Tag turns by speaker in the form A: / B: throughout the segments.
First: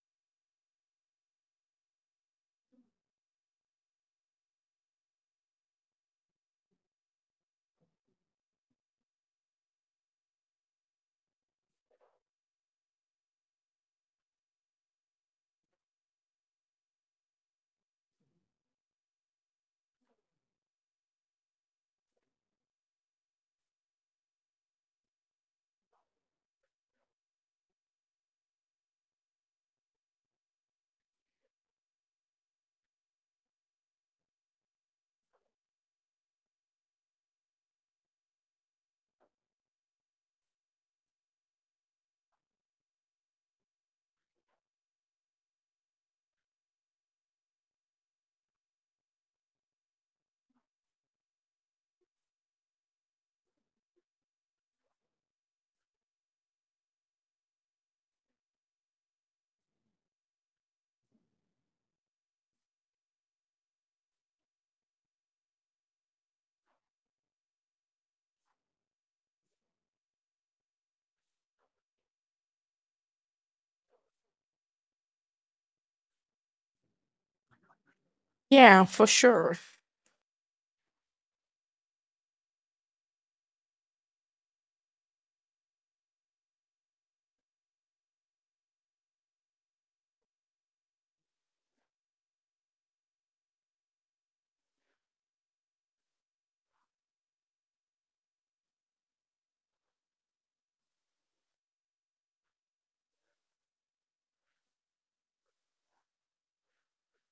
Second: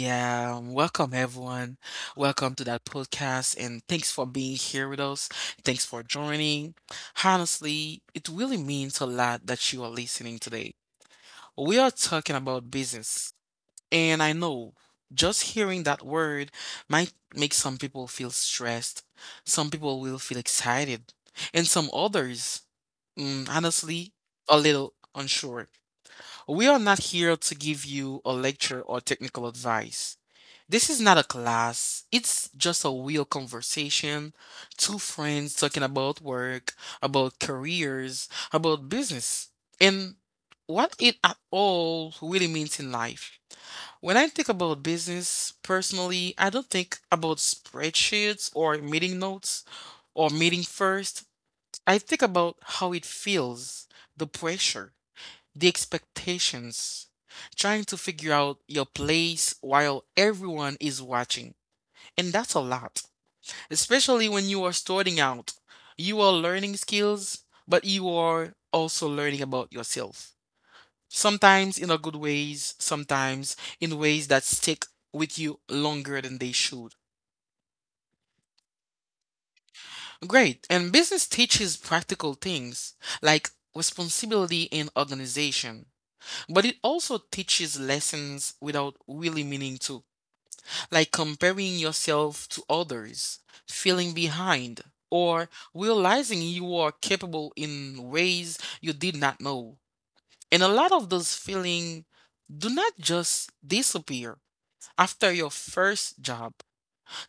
A: Welcome everyone. Welcome to that podcast, and thanks for being here with us. Thanks for joining. Honestly, it really means a lot that you are listening today. We are talking about business, and I know just hearing that word might make some people feel stressed, some people will feel excited, and some others, mm, honestly, a little unsure. We are not here to give you a lecture or technical advice. This is not a class. It's just a real conversation. Two friends talking about work, about careers, about business, and what it at all really means in life. When I think about business, personally, I don't think about spreadsheets or meeting notes or meeting first. I think about how it feels, the pressure, the expectations, trying to figure out your place while everyone is watching. And that's a lot, especially when you are starting out. You are learning skills, but you are also learning about yourself. Sometimes in a good ways, sometimes in ways that stick with you longer than they should.
B: Yeah, for sure.
A: Great. And business teaches practical things like responsibility and organization, but it also teaches lessons without really meaning to, like comparing yourself to others, feeling behind, or realizing you are capable in ways you did not know. And a lot of those feelings do not just disappear after your first job.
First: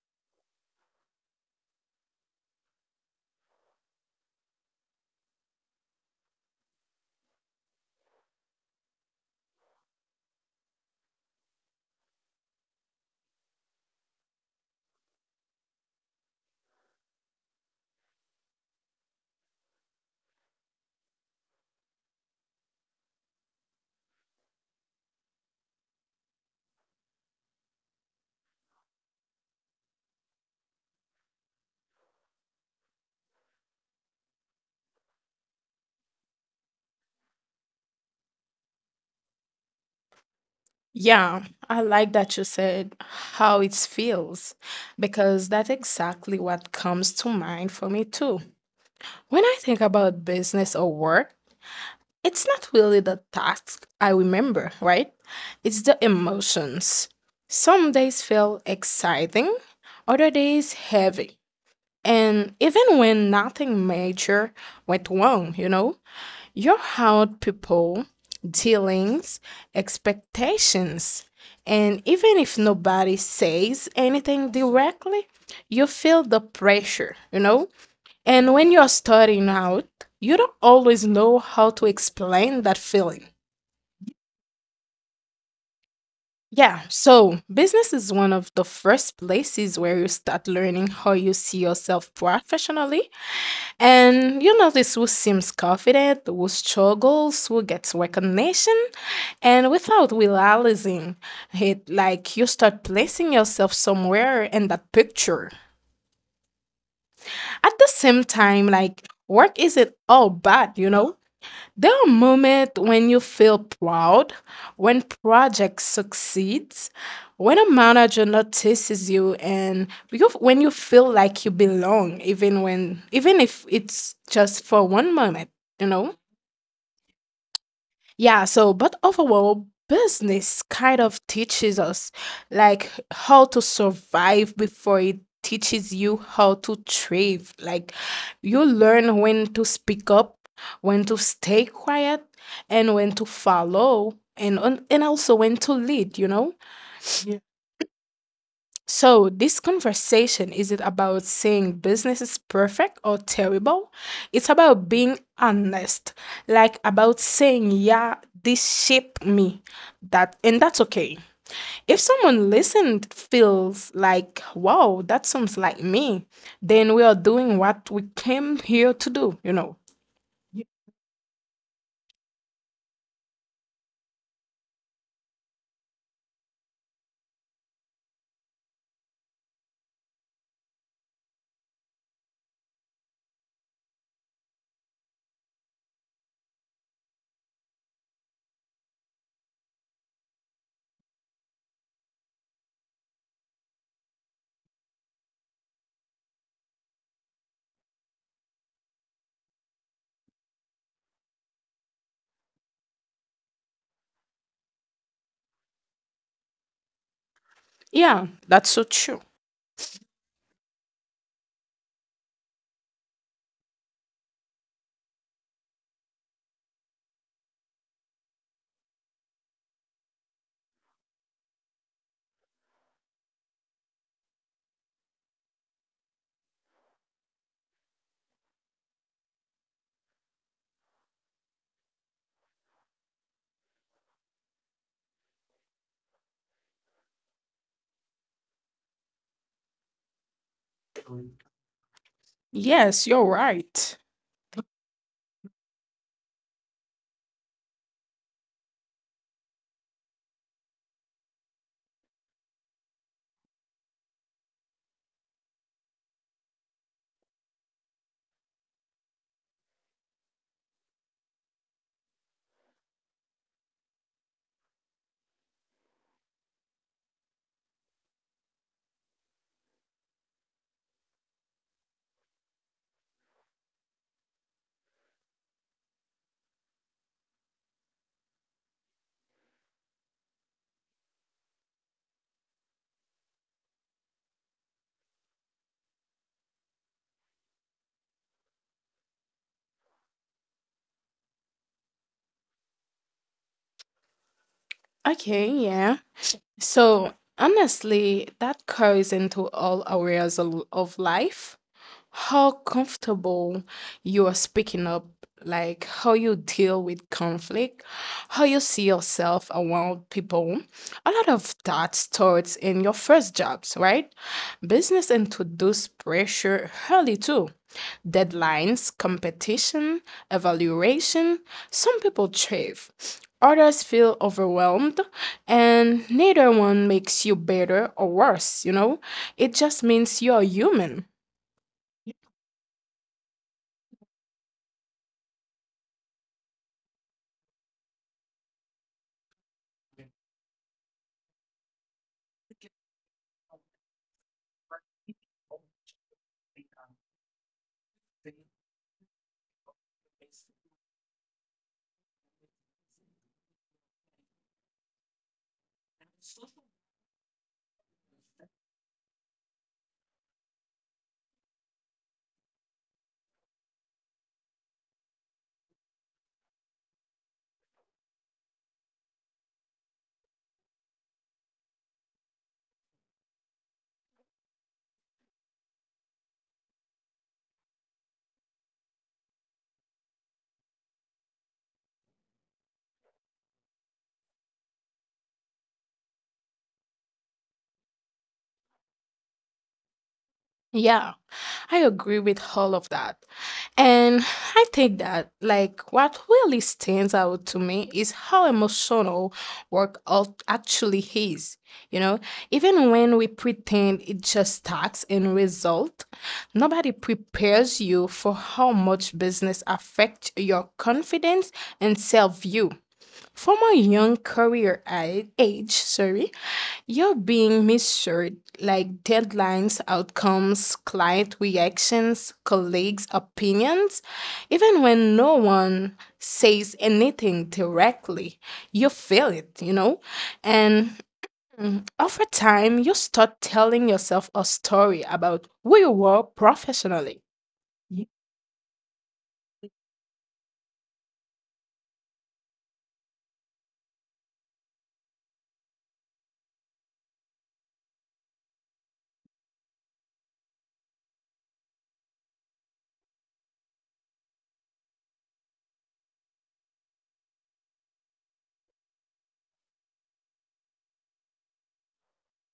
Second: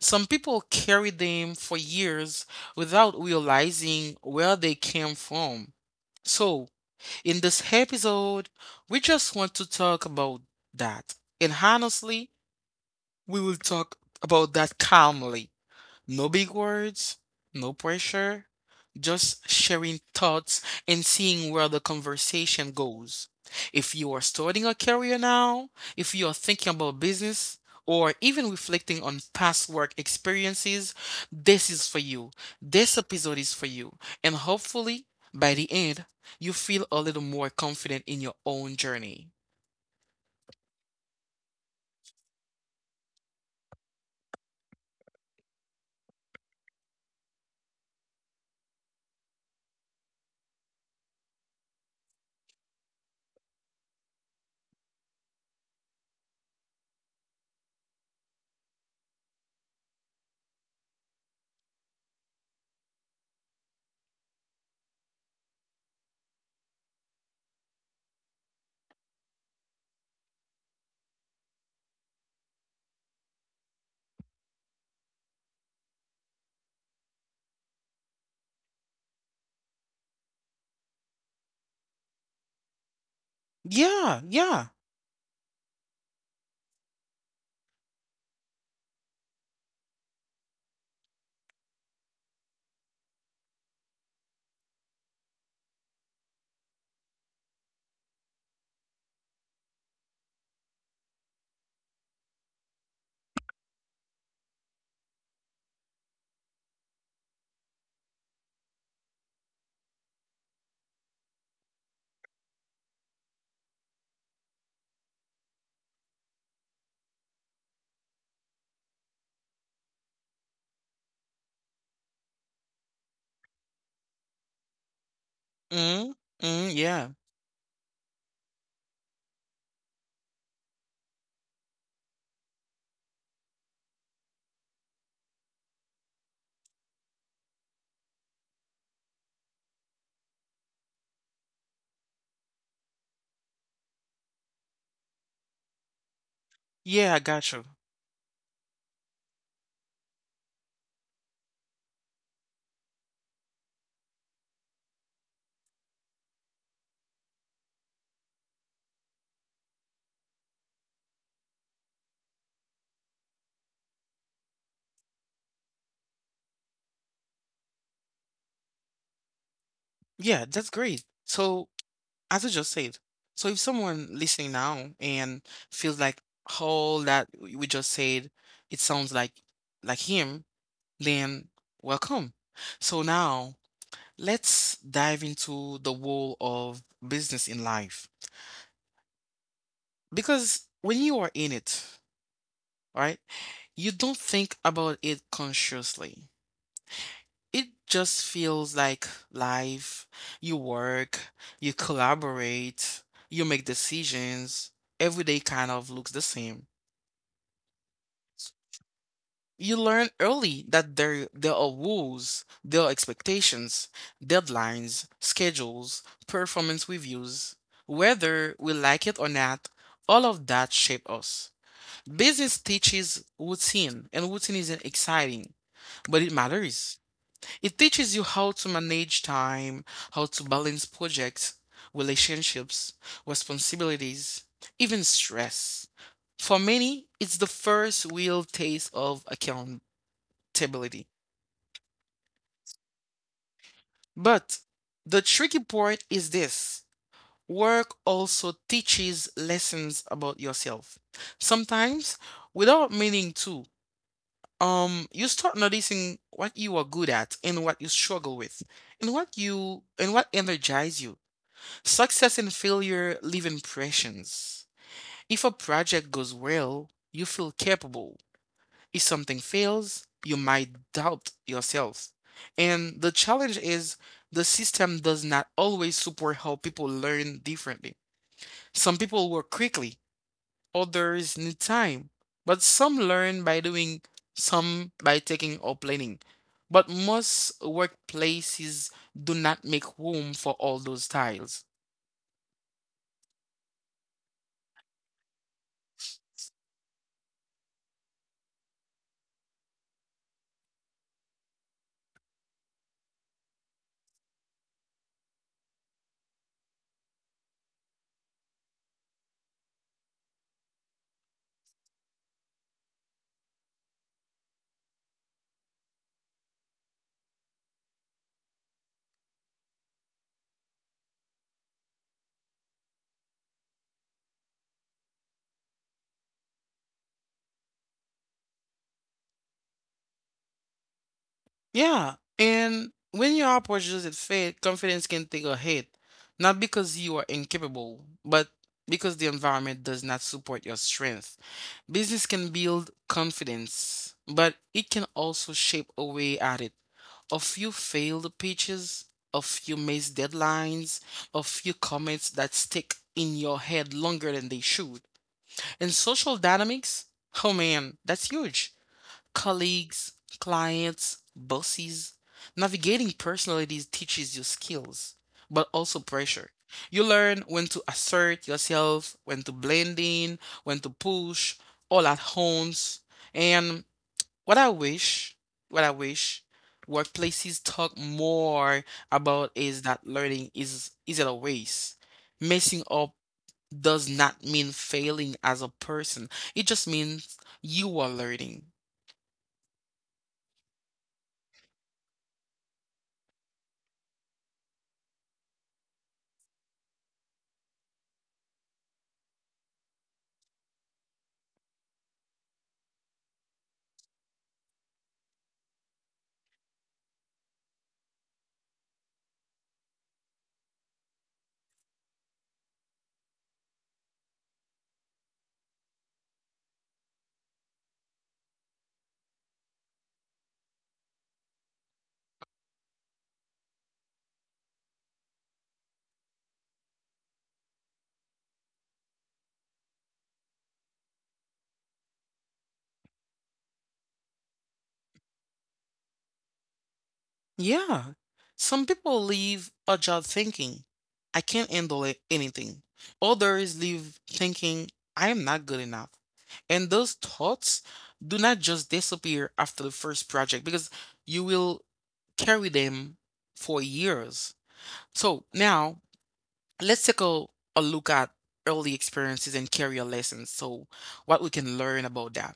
A: Some people carry them for years without realizing where they came from. So, in this episode, we just want to talk about that. And honestly, we will talk about that calmly, no big words, no pressure, just sharing thoughts and seeing where the conversation goes. If you are starting a career now, if you are thinking about business, or even reflecting on past work experiences, this is for you. This episode is for you. And hopefully, by the end, you feel a little more confident in your own journey.
B: Yeah, I like that you said how it feels because that's exactly what comes to mind for me too. When I think about business or work, it's not really the task I remember, right? It's the emotions. Some days feel exciting, other days heavy. And even when nothing major went wrong, you know? Your how people, dealings, expectations. And even if nobody says anything directly, you feel the pressure. And when you're starting out, you don't always know how to explain that
A: Yeah,
B: feeling.
A: yeah.
B: Yeah, so business is one of the first places where you start learning how you see yourself professionally. And you notice who seems confident, who struggles, who gets recognition, and without realizing it, like, you start placing yourself somewhere in that picture. At the same time, like, work isn't all bad. There are moments when you feel proud, when projects succeed, when a manager notices you, and when you feel like you belong, even if it's just for one moment, you
A: Mm,
B: know.
A: mm, yeah.
B: Yeah, so but overall, business kind of teaches us like how to survive before it teaches you how to thrive. Like, you learn when to speak up, when to stay quiet, and when to follow, and also when to lead,
A: Yeah, I got you.
B: So, this conversation isn't about saying business is perfect or terrible. It's about being honest, like about saying, yeah, this shaped me. That and that's okay. If someone listened feels like, wow, that sounds like me, then we are doing what we came here to do,
A: Yeah, that's great. So, as I just said, so if someone listening now and feels like all that we just said, it sounds like him, then welcome. So now let's dive into the role of business in life. Because when you are in it, right, you don't think about it consciously. It just feels like life. You work, you collaborate, you make decisions. Every day kind of looks the same.
B: Yeah, that's so true.
A: You learn early that there are rules, there are expectations, deadlines, schedules, performance reviews. Whether we like it or not, all of that shape us. Business teaches routine, and routine isn't exciting, but it matters. It teaches you how to manage time, how to balance projects, relationships, responsibilities, even stress. For many, it's the first real taste of accountability.
B: Yes, you're right.
A: But the tricky part is this: work also teaches lessons about yourself. Sometimes, without meaning to, you start noticing what you are good at and what you struggle with, and what you and what energize you. Success and failure leave impressions. If a project goes well, you feel capable. If something fails, you might doubt yourself. And the challenge is the system does not always support how people learn differently. Some people work quickly, others need time, but some learn by doing, some by taking or planning. But most workplaces do not make room for all those styles.
B: Okay, yeah. So, honestly, that carries into all areas of life. How comfortable you are speaking up, like how you deal with conflict, how you see yourself around people. A lot of that starts in your first jobs, right? Business introduce pressure early too. Deadlines, competition, evaluation. Some people thrive. Others feel overwhelmed and neither one makes you better or worse. It just means you're human.
A: Yeah, and when your approach doesn't fit, confidence can take a hit, not because you are incapable, but because the environment does not support your strength. Business can build confidence, but it can also shape away at it. A few failed pitches, a few missed deadlines, a few comments that stick in your head longer than they should. And social dynamics, oh man, that's huge: colleagues, clients, bosses. Navigating personalities teaches you skills, but also pressure. You learn when to assert yourself, when to blend in, when to push, all at once. And what I wish, what I wish workplaces talk more about is that learning is isn't a waste. Messing up does not mean failing as a person. It just means you are learning.
B: Yeah, I agree with all of that. And I think that, like, what really stands out to me is how emotional work actually is. You know, even when we pretend it just tasks and result, nobody prepares you for how much business affects your confidence and self view. From a young career age, sorry, you're being measured like deadlines, outcomes, client reactions, colleagues' opinions. Even when no one says anything directly, you feel it. And over time, you start telling yourself a story about who you were professionally. Ye.
A: Yeah. Some people
B: E.
A: leave a job thinking, I can't handle it- anything. Others leave thinking, I am not good enough. And those thoughts do not just disappear after the first project, because you will carry them for years. So now let's take a look at early experiences and career lessons. So, what we can learn about that.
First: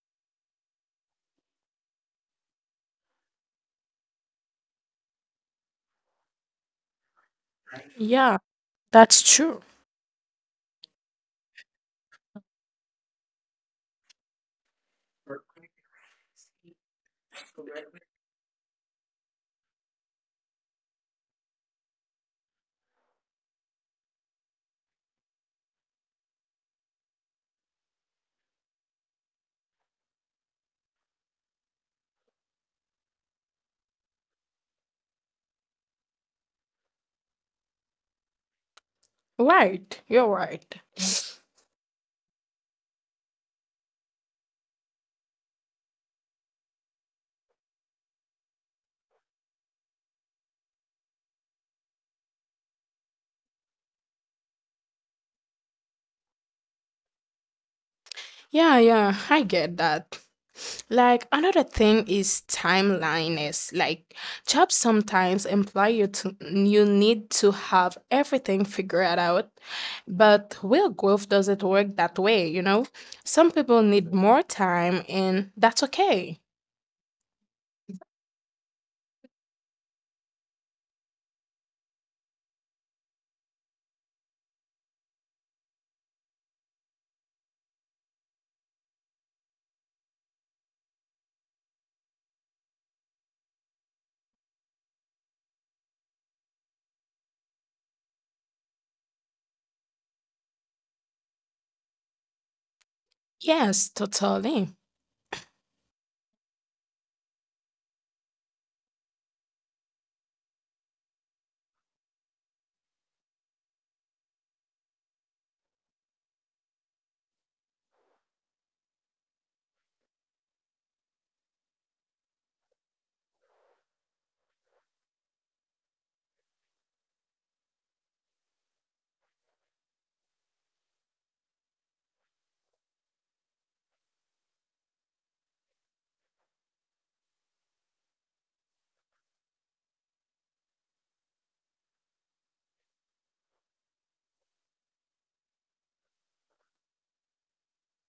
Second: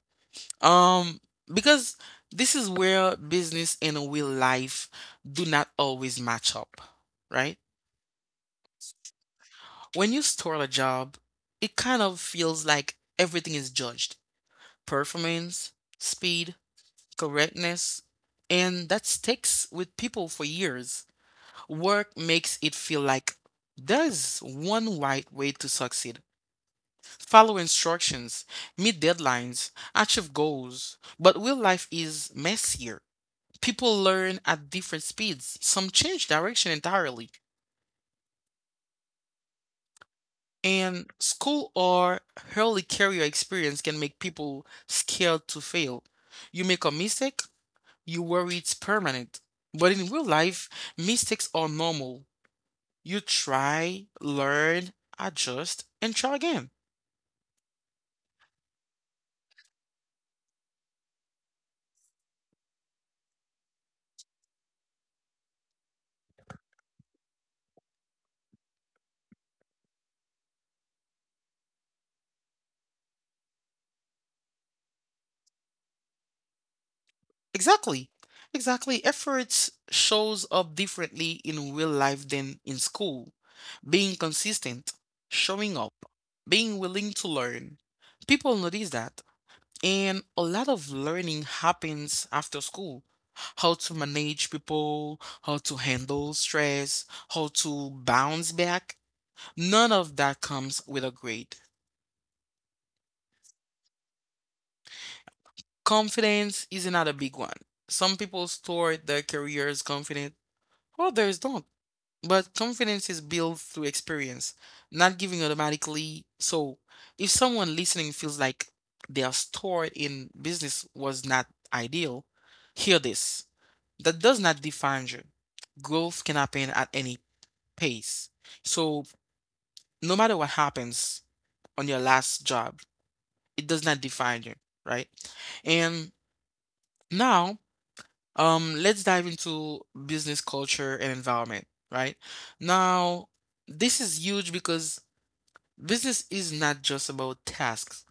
A: Um, because this is where business and real life do not always match up, right?
B: Yeah, that's true.
A: When you start a job, it kind of feels like everything is judged. Performance, speed, correctness, and that sticks with people for years. Work makes it feel like there's one right way to succeed. Follow instructions, meet deadlines, achieve goals, but real life is messier. People learn at different speeds. Some change direction entirely.
B: Right, you're right.
A: And school or early career experience can make people scared to fail. You make a mistake, you worry it's permanent. But in real life, mistakes are normal. You try, learn, adjust, and try again.
B: Yeah, yeah, I get that. Like, another thing is timeliness. Like, jobs sometimes imply you to you need to have everything figured out, but real growth doesn't work that way, Some people need more time and that's okay.
A: Exactly. Exactly. Efforts shows up differently in real life than in school: being consistent, showing up, being willing to learn. People notice that. And a lot of learning happens after school. How to manage people, how to handle stress, how to bounce back. None of that comes with a grade.
B: Yes, totally.
A: Confidence is another big one. Some people start their careers confident, others don't. But confidence is built through experience, not giving automatically. So, if someone listening feels like their start in business was not ideal, hear this. That does not define you. Growth can happen at any pace. So, no matter what happens on your last job, it does not define you, right? And now, let's dive into business culture and environment, right? Now, this is huge because business is not just about tasks,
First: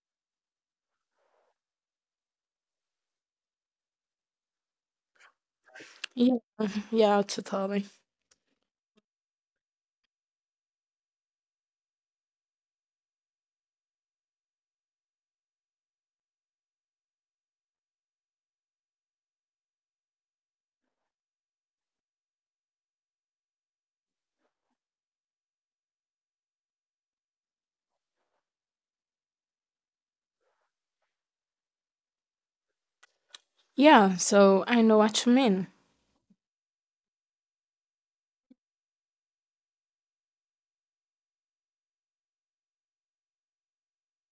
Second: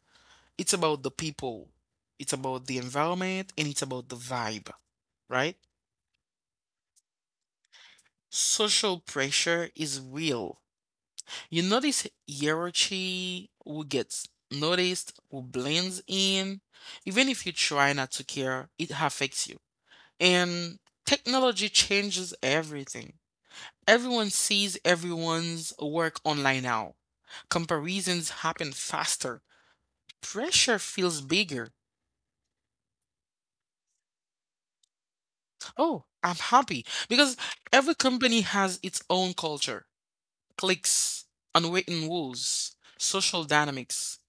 A: it's about the people, it's about the environment, and it's about the vibe, right?
B: Yeah, yeah, totally.
A: Social pressure is real. You notice hierarchy, who gets noticed, who blends in. Even if you try not to care, it affects you. And technology changes everything. Everyone sees everyone's work online now. Comparisons happen faster. Pressure feels bigger.
B: Yeah, so I know what you mean.
A: Oh, I'm happy because every company has its own culture, cliques, unwritten rules, social dynamics.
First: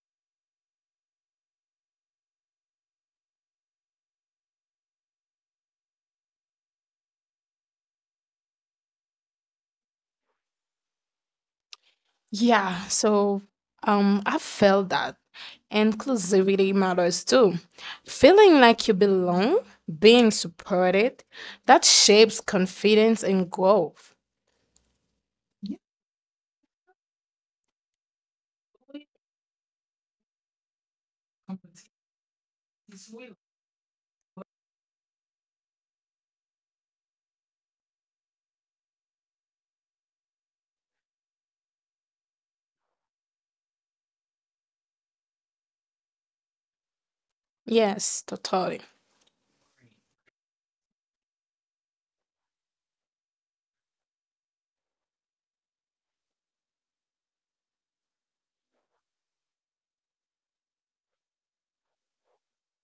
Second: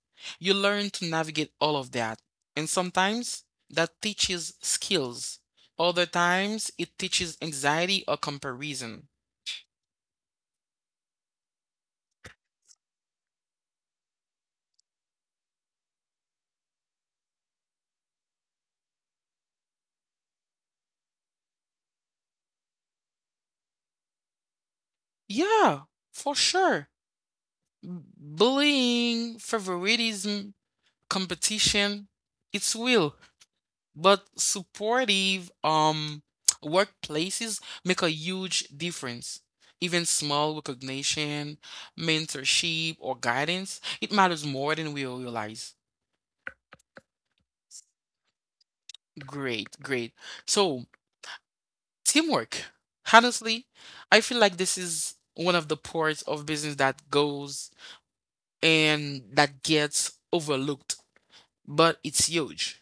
A: You learn to navigate all of that. And sometimes that teaches skills. Other times it teaches anxiety or comparison.
B: Yeah, so I felt that inclusivity matters too. Feeling like you belong, being supported, that shapes confidence and growth.
A: Yeah, for sure. B- Bullying, favoritism, competition, it's real. But supportive workplaces make a huge difference. Even small recognition, mentorship, or guidance, it matters more than we realize.
B: Yes, totally.
A: Great, great. So, teamwork. Honestly, I feel like this is one of the parts of business that goes and that gets overlooked, but it's huge.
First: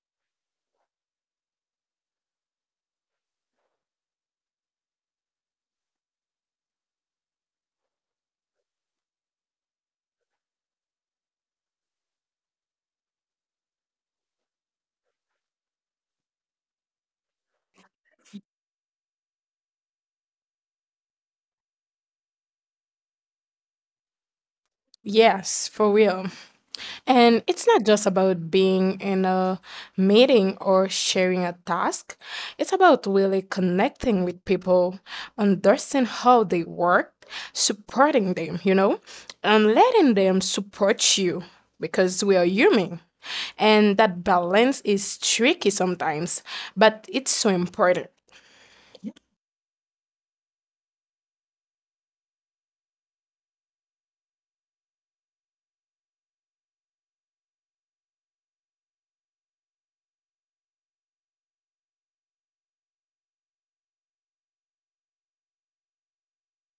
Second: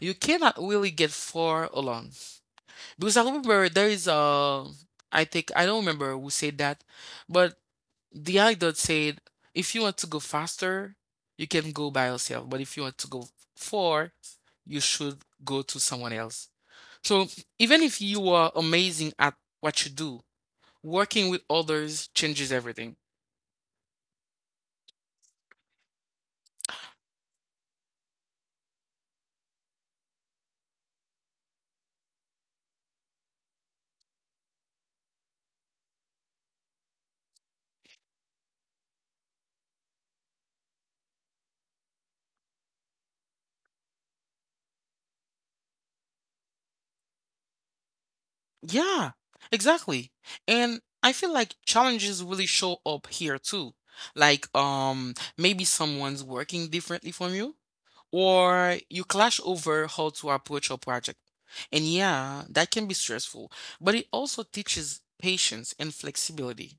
A: You cannot really get far alone. Because I remember there is a, I think, I don't remember who said that, but the anecdote said if you want to go faster, you can go by yourself. But if you want to go far, you should go to someone else. So even if you are amazing at what you do, working with others changes everything.
B: Yes, for real. And it's not just about being in a meeting or sharing a task. It's about really connecting with people, understanding how they work, supporting them, and letting them support you because we are human. And that balance is tricky sometimes, but it's so important.
A: Yeah, exactly. And I feel like challenges really show up here too. Like maybe someone's working differently from you or you clash over how to approach a project. And yeah, that can be stressful, but it also teaches patience and flexibility.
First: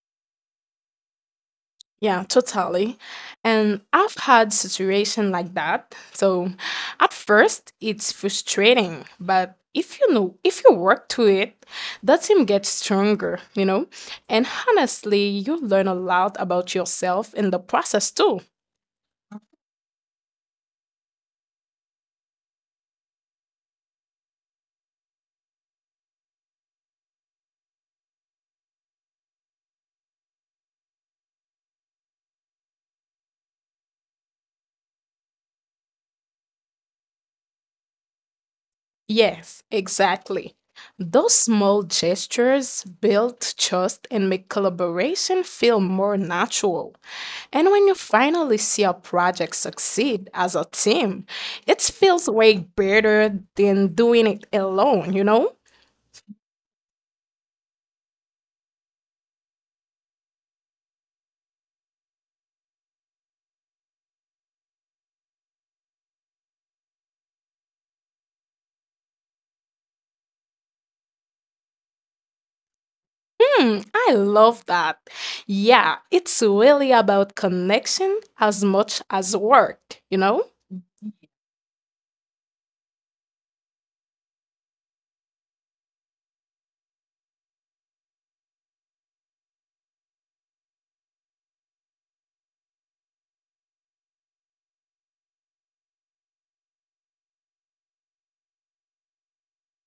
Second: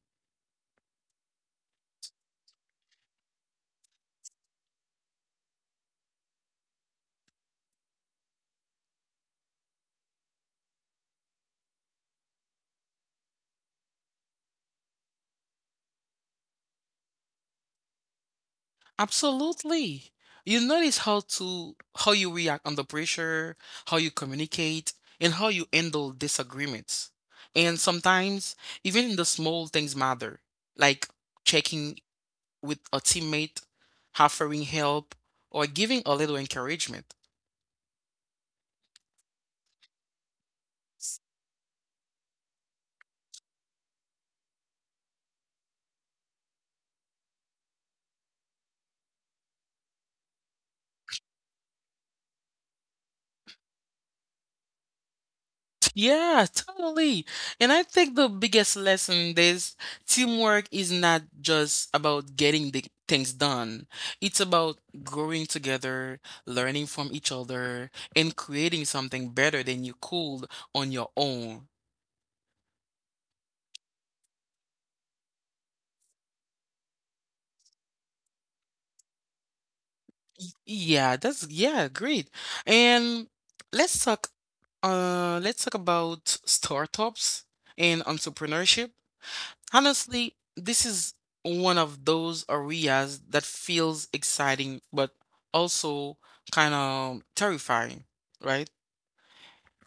B: Yeah, totally. And I've had situation like that. So at first it's frustrating, but if you work to it, that team gets stronger, And honestly, you learn a lot about yourself in the process too.
A: Absolutely. You notice how you react under pressure, how you communicate, and how you handle disagreements. And sometimes even the small things matter, like checking with a teammate, offering help, or giving a little encouragement.
B: Yes, exactly. Those small gestures build trust and make collaboration feel more natural. And when you finally see a project succeed as a team, it feels way better than doing it alone,
A: Yeah, totally. And I think the biggest lesson is teamwork is not just about getting the things done. It's about growing together, learning from each other, and creating something better than you could on your own.
B: Hmm, I love that. Yeah, it's really about connection as much as work,
A: Y- Yeah, that's yeah, great. And let's talk let's talk about startups and entrepreneurship. Honestly, this is one of those areas that feels exciting but also kind of terrifying, right?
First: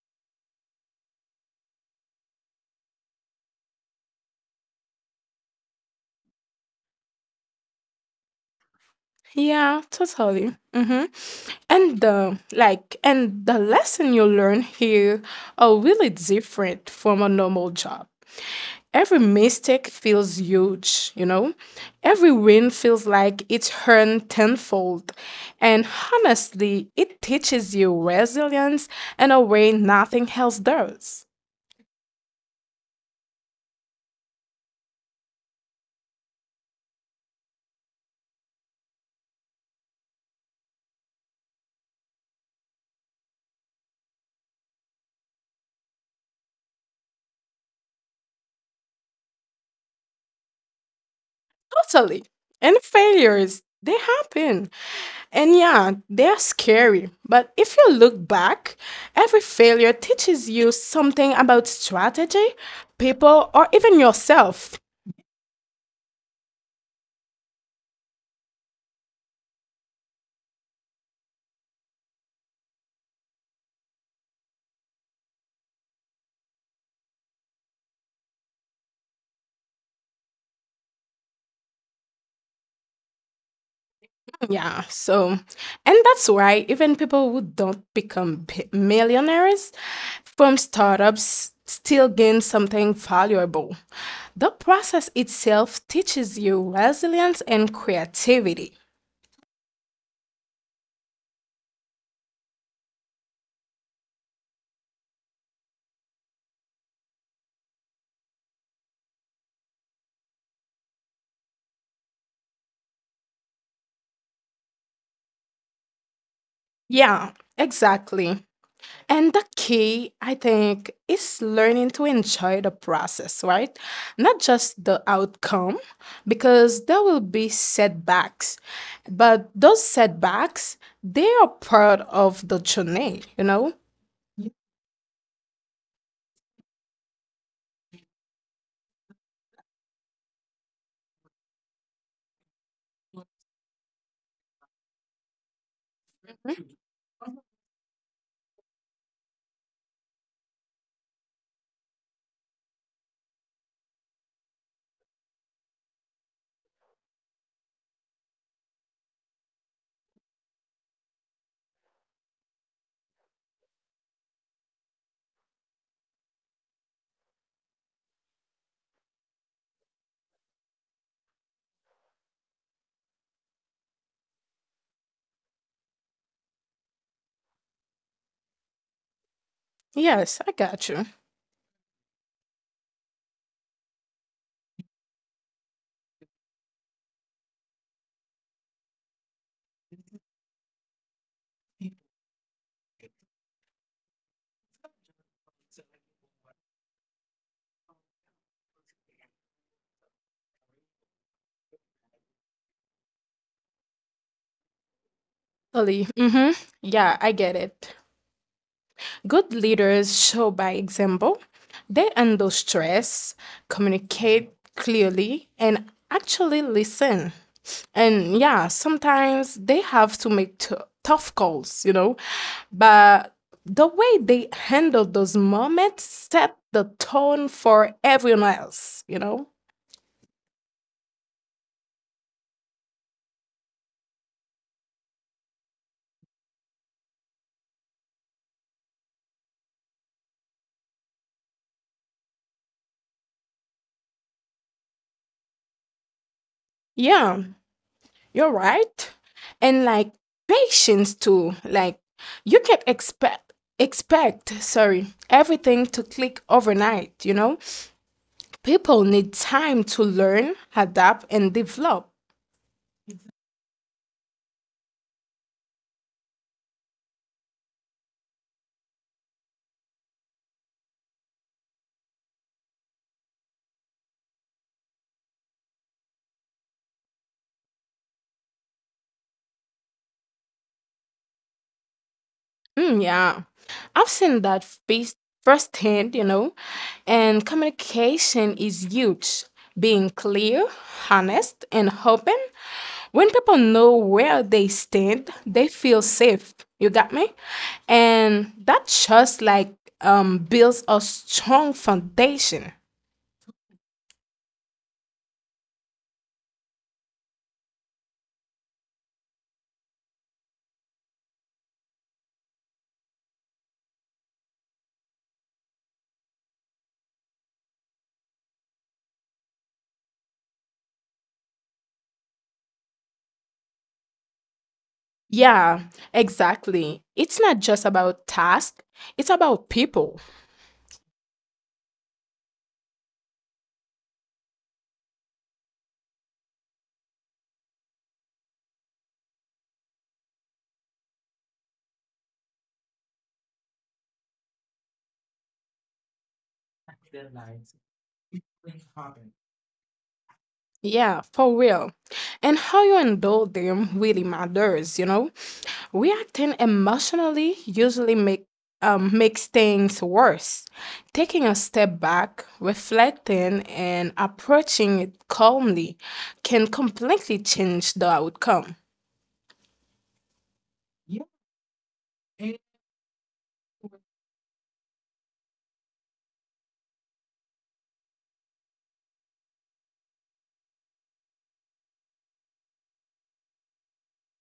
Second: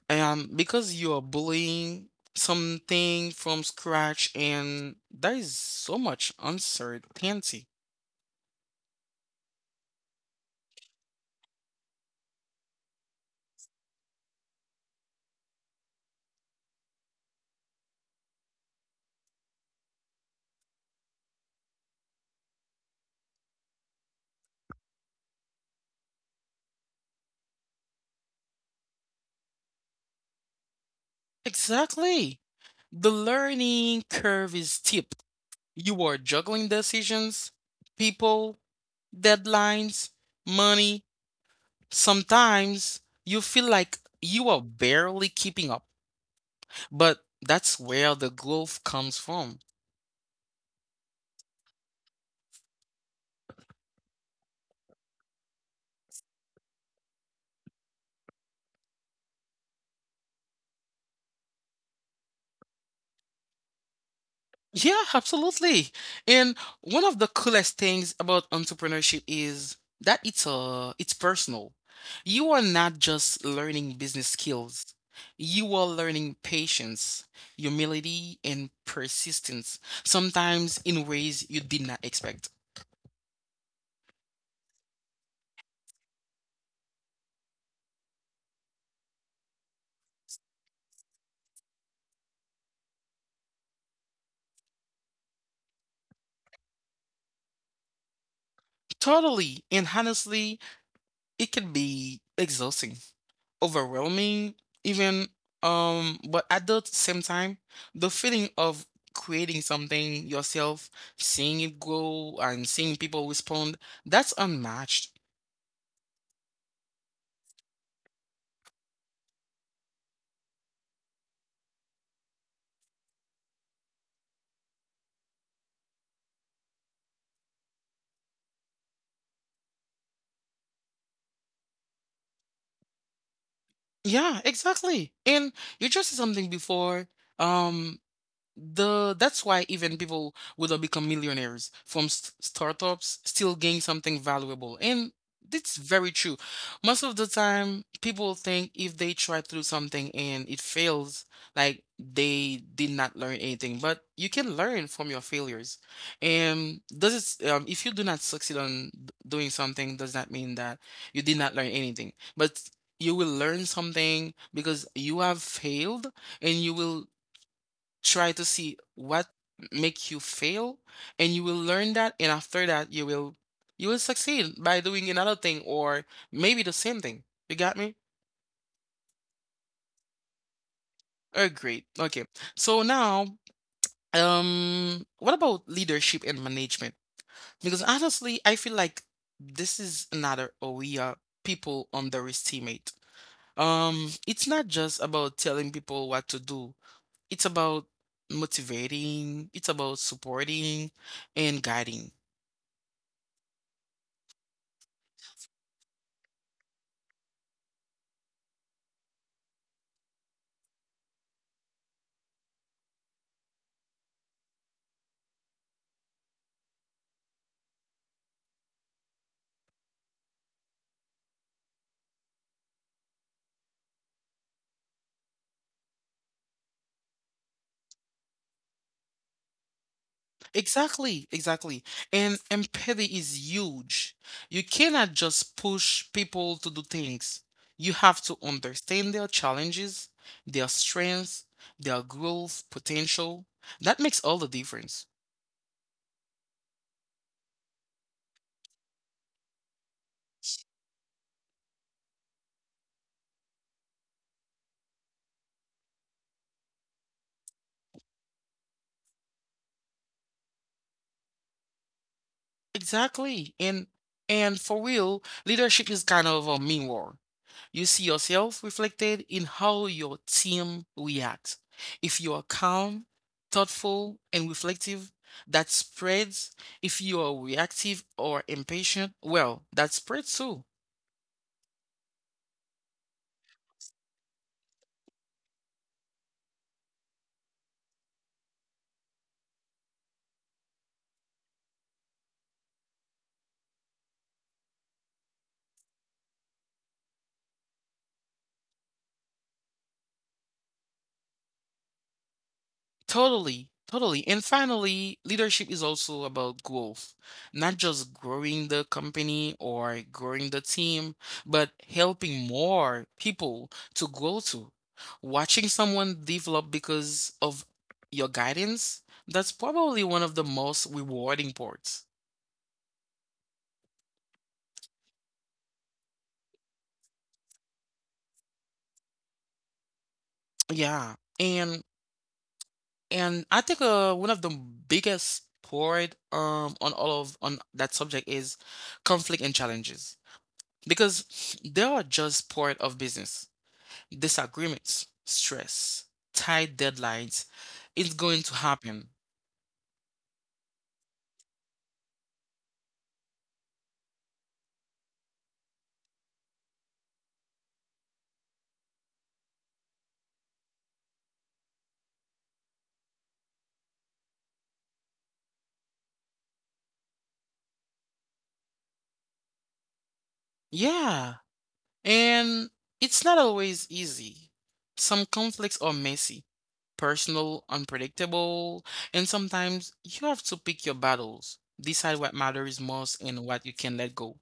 A: And because you are bullying something from scratch and there is so much uncertainty.
B: Yeah, totally. Mm-hmm. And the lesson you learn here are really different from a normal job. Every mistake feels huge, Every win feels like it's earned tenfold, and honestly, it teaches you resilience in a way nothing else does.
A: Exactly. The learning curve is steep. You are juggling decisions, people, deadlines, money. Sometimes you feel like you are barely keeping up, but that's where the growth comes from.
B: Totally. And failures, they happen. And yeah, they're scary. But if you look back, every failure teaches you something about strategy, people, or even yourself.
A: Yeah, absolutely. And one of the coolest things about entrepreneurship is that it's personal. You are not just learning business skills. You are learning patience, humility, and persistence, sometimes in ways you did not expect.
B: Yeah, so, and that's why even people who don't become millionaires from startups still gain something valuable. The process itself teaches you resilience and creativity.
A: Totally. And honestly, it can be exhausting, overwhelming, even. But at the same time, the feeling of creating something yourself, seeing it grow and seeing people respond, that's unmatched.
B: Yeah, exactly. And the key, I think, is learning to enjoy the process, right? Not just the outcome, because there will be setbacks. But those setbacks, they are part of the journey,
A: Yeah, exactly. And you just said something before. Um, the that's why even people who don't become millionaires from startups still gain something valuable, and it's very true.
B: Mhm.
A: Most of the time people think if they try to do something and it fails, like, they did not learn anything, but you can learn from your failures. And does it, if you do not succeed on doing something, does not mean that you did not learn anything, but you will learn something because you have failed. And you will try to see what make you fail, and you will learn that. And after that you will, you will succeed by doing another thing or maybe the same thing. You got me?
B: Yes, I got you.
A: Oh, great. Okay. So now, what about leadership and management? Because honestly I feel like this is another area people underestimate. It's not just about telling people what to do. It's about motivating, it's about supporting and guiding.
B: Totally. Mm-hmm. Yeah, I get it. Good leaders show by example. They handle stress, communicate clearly, and actually listen. And yeah, sometimes they have to make tough calls, but the way they handle those moments set the tone for everyone else,
A: Exactly, exactly. And empathy is huge. You cannot just push people to do things. You have to understand their challenges, their strengths, their growth potential. That makes all the difference.
B: Yeah, you're right. And like patience too. Like, you can't expect, sorry, everything to click overnight, People need time to learn, adapt and develop.
A: Exactly. And for real, leadership is kind of a mirror. You see yourself reflected in how your team reacts. If you are calm, thoughtful, and reflective, that spreads. If you are reactive or impatient, well, that spreads too.
B: Mm, yeah, I've seen that face firsthand, and communication is huge. Being clear, honest, and open. When people know where they stand, they feel safe. You got me? And that just like builds a strong foundation.
A: Totally, totally. And finally, leadership is also about growth, not just growing the company or growing the team, but helping more people to grow to. Watching someone develop because of your guidance, that's probably one of the most rewarding parts.
B: Yeah, exactly. It's not just about task, it's about people.
A: Yeah, and I think one of the biggest part on all of on that subject is conflict and challenges. Because they are just part of business. Disagreements, stress, tight deadlines, it's going to happen.
B: Yeah, for real. And how you handle them really matters, Reacting emotionally makes things worse. Taking a step back, reflecting, and approaching it calmly can completely change the outcome.
A: Yeah. And it's not always easy. Some conflicts are messy, personal, unpredictable, and sometimes you have to pick your battles, decide what matters most and what you can let go.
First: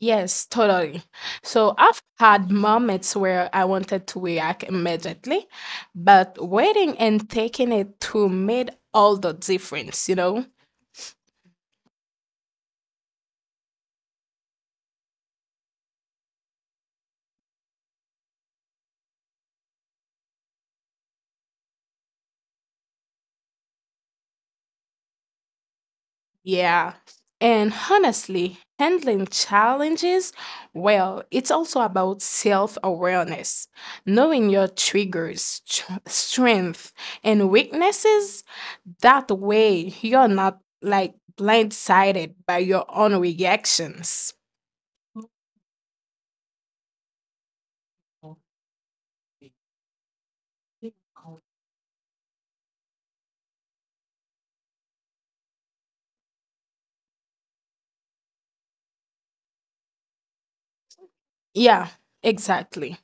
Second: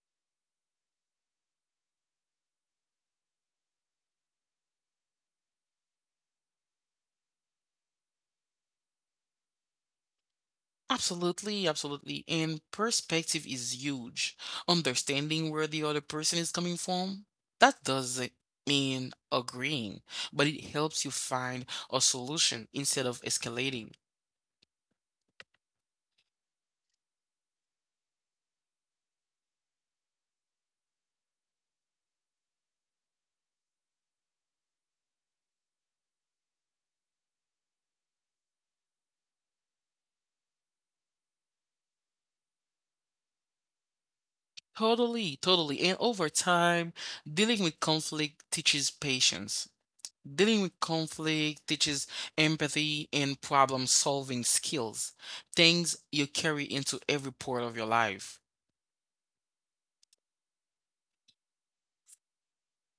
B: Yes, totally. So I've had moments where I wanted to react immediately, but waiting and taking it to made all the difference,
A: Absolutely, absolutely. And perspective is huge. Understanding where the other person is coming from, that doesn't mean agreeing, but it helps you find a solution instead of escalating.
B: Yeah. And honestly, handling challenges, well, it's also about self awareness, knowing your triggers, strength, and weaknesses. That way, you're not like blindsided by your own reactions.
A: Totally, totally. And over time, dealing with conflict teaches patience. Dealing with conflict teaches empathy and problem solving skills, things you carry into every part of your life.
B: Yeah, exactly.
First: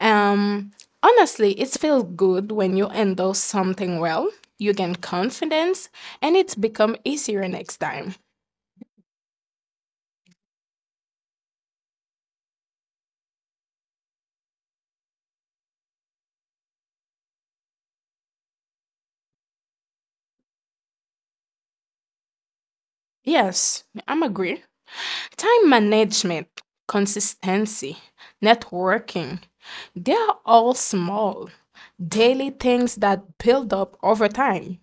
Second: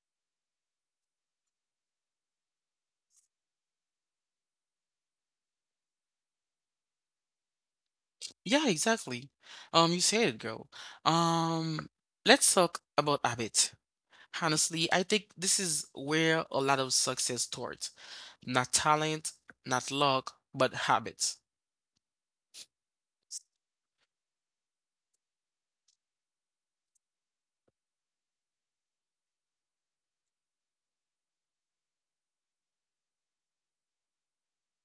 B: Um, honestly, it feels good when you handle something well. You gain confidence, and it's become easier next time.
A: Yeah, exactly. You said it, girl. Um, let's talk about habit. Honestly, I think this is where a lot of success starts. Not talent, not luck, but habits.
B: Yes, I'm agree. Time management, consistency, networking, they are all small, daily things that build up over time.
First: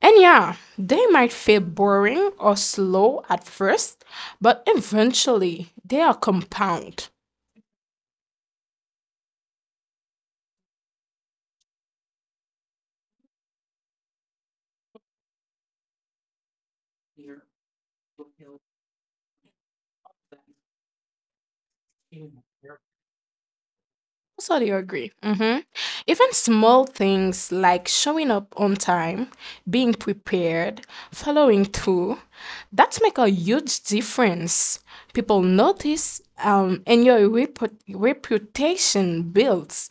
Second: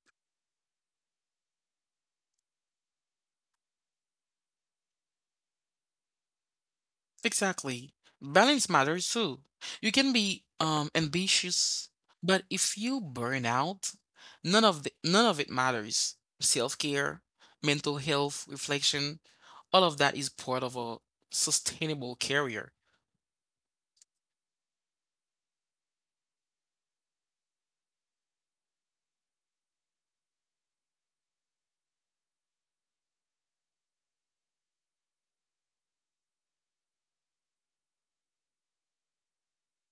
B: And yeah, they might feel boring or slow at first, but eventually they are compound.
A: Exactly. Balance matters too. You can be ambitious, but if you burn out, none of it matters. Self-care, mental health, reflection, all of that is part of a sustainable career.
B: Also, do you agree? Hmm. Even small things like showing up on time, being prepared, following through, that make a huge difference. People notice, and your reputation builds.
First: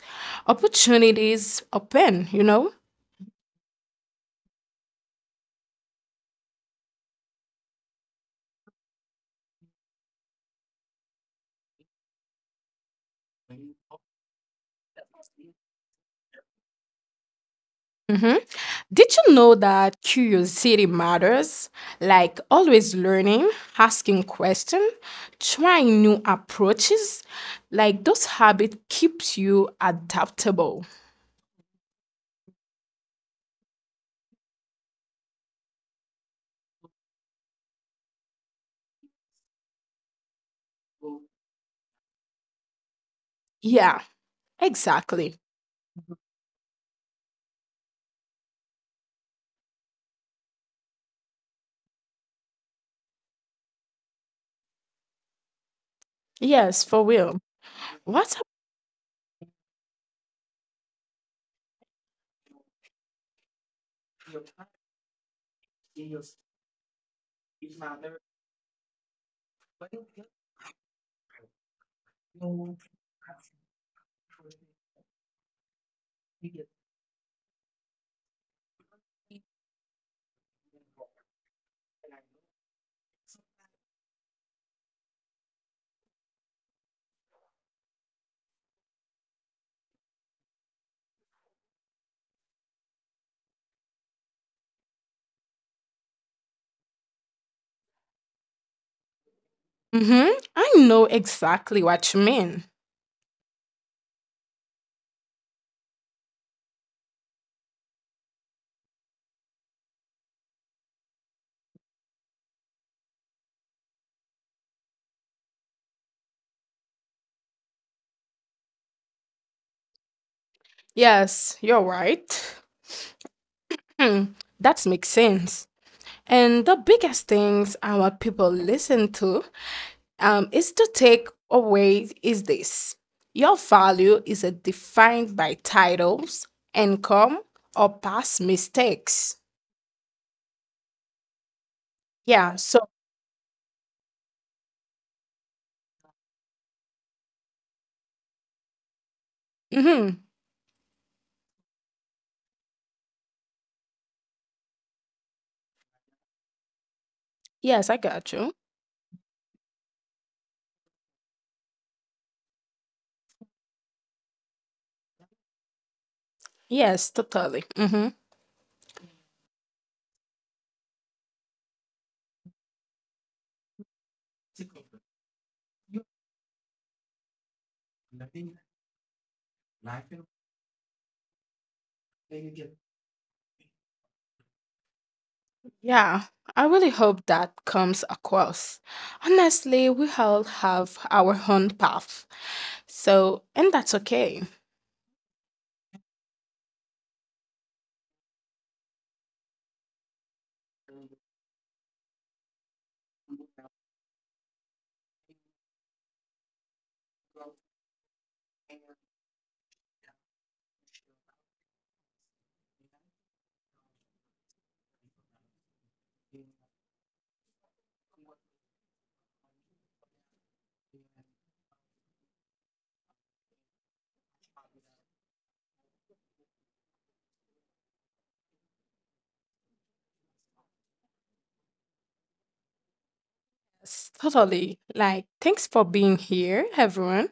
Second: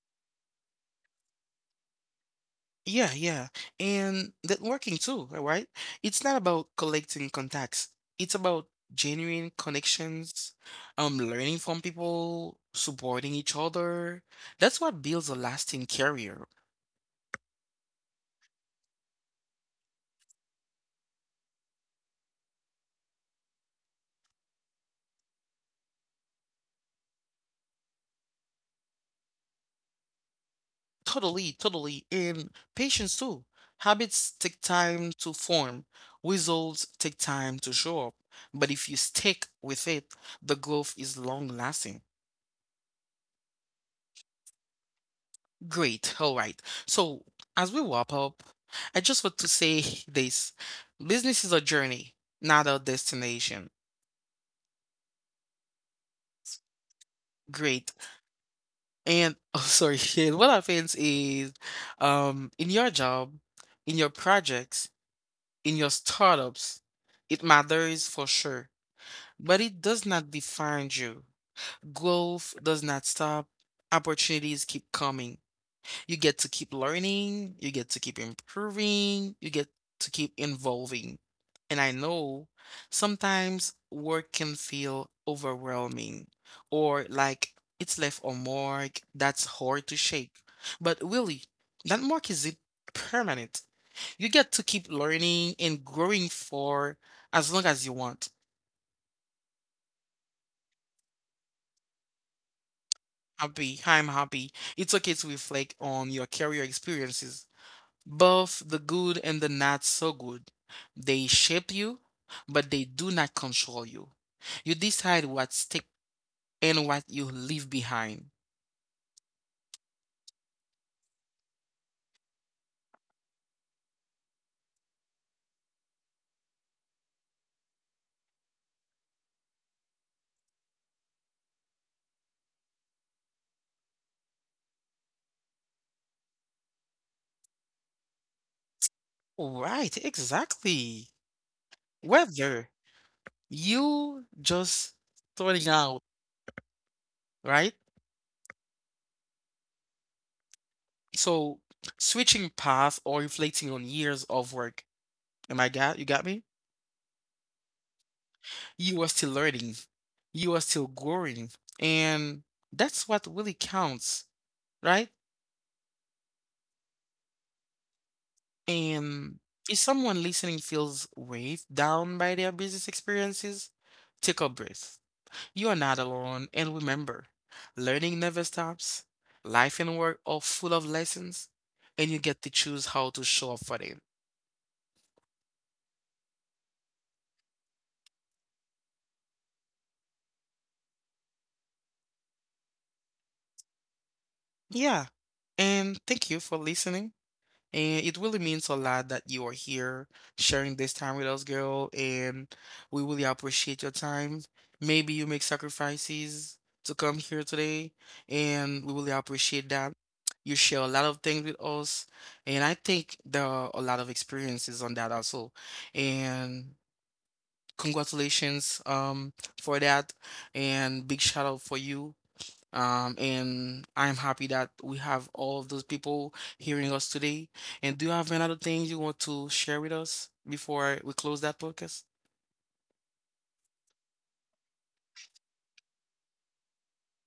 B: Opportunities open,
A: Yeah, yeah. And networking too, right? It's not about collecting contacts. It's about genuine connections, learning from people, supporting each other. That's what builds a lasting career.
B: Mhm. Did you know that curiosity matters? Like, always learning, asking questions, trying new approaches. Like, those habits keeps you adaptable.
A: Totally, totally. And patience too. Habits take time to form. Results take time to show up. But if you stick with it, the growth is long lasting.
B: Yeah, exactly.
A: Great. All right. So, as we wrap up, I just want to say this. Business is a journey, not a destination.
B: Yes, for real.
A: Great.
B: What?
A: And oh, sorry. And what happens is, in your job, in your projects, in your startups, it matters for sure, but it does not define you. Growth does not stop. Opportunities keep coming. You get to keep learning, you get to keep improving, you get to keep involving. And I know sometimes work can feel overwhelming or like it's left a mark that's hard to shake. But really, that mark is it permanent. You get to keep learning and growing for as long as you want.
B: Mm-hmm. I know exactly what you mean.
A: Happy, I'm happy. It's okay to reflect on your career experiences, both the good and the not so good. They shape you, but they do not control you. You decide what stick and what you leave behind.
B: Yes, you're right. Hmm, that makes sense. And the biggest things our people listen to is to take away is this. Your value is defined by titles, income, or past mistakes.
A: Right, exactly.
B: Yeah,
A: Whether
B: so,
A: you just starting out, right?
B: mhm.
A: So switching paths or reflecting on years of work. Am I got you got me?
B: Yes, I got you.
A: You are still learning. You are still growing. And that's what really counts, right?
B: Yes, totally. Hmm.
A: And if someone listening feels weighed down by their business experiences, take a breath. You are not alone, and remember, learning never stops. Life and work are full of lessons, and you get to choose how to show up for them.
B: Yeah, I really hope that comes across. Honestly, we all have our own path. So, and that's okay.
A: Yeah. And thank you for listening. And it really means a lot that you are here sharing this time with us, girl. And we really appreciate your time. Maybe you make sacrifices to come here today, and we really appreciate that. You share a lot of things with us, and I think there are a lot of experiences on that also. And congratulations for that, and big shout out for you, and I'm happy that we have all of those people hearing us today. And do you have any other things you want to share with us before we close that podcast?
B: Yes, totally. Like, thanks for being here, everyone.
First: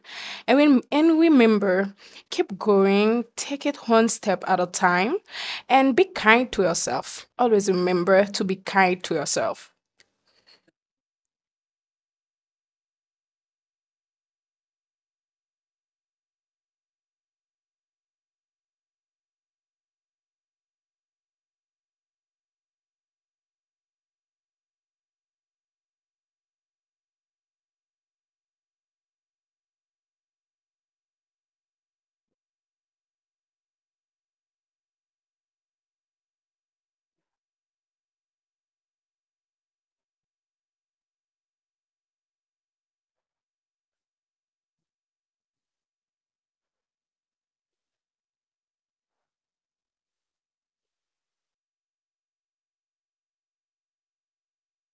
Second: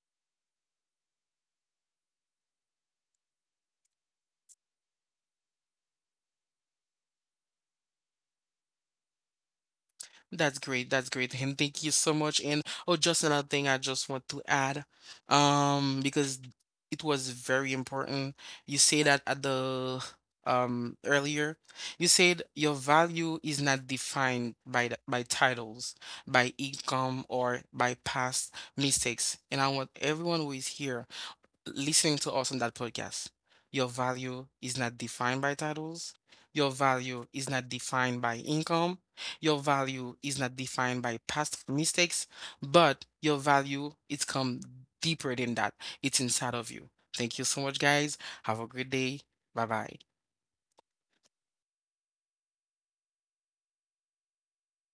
B: And remember, keep going, take it one step at a time, and be kind to yourself. Always remember to be kind to yourself.
A: That's great. That's great. And thank you so much. And oh, just another thing I just want to add, because it was very important. You say that at the, earlier, you said your value is not defined by titles, by income, or by past mistakes. And I want everyone who is here listening to us on that podcast. Your value is not defined by titles. Your value is not defined by income. Your value is not defined by past mistakes, but your value it's come deeper than that. It's inside of you. Thank you so much, guys. Have a great day. Bye bye.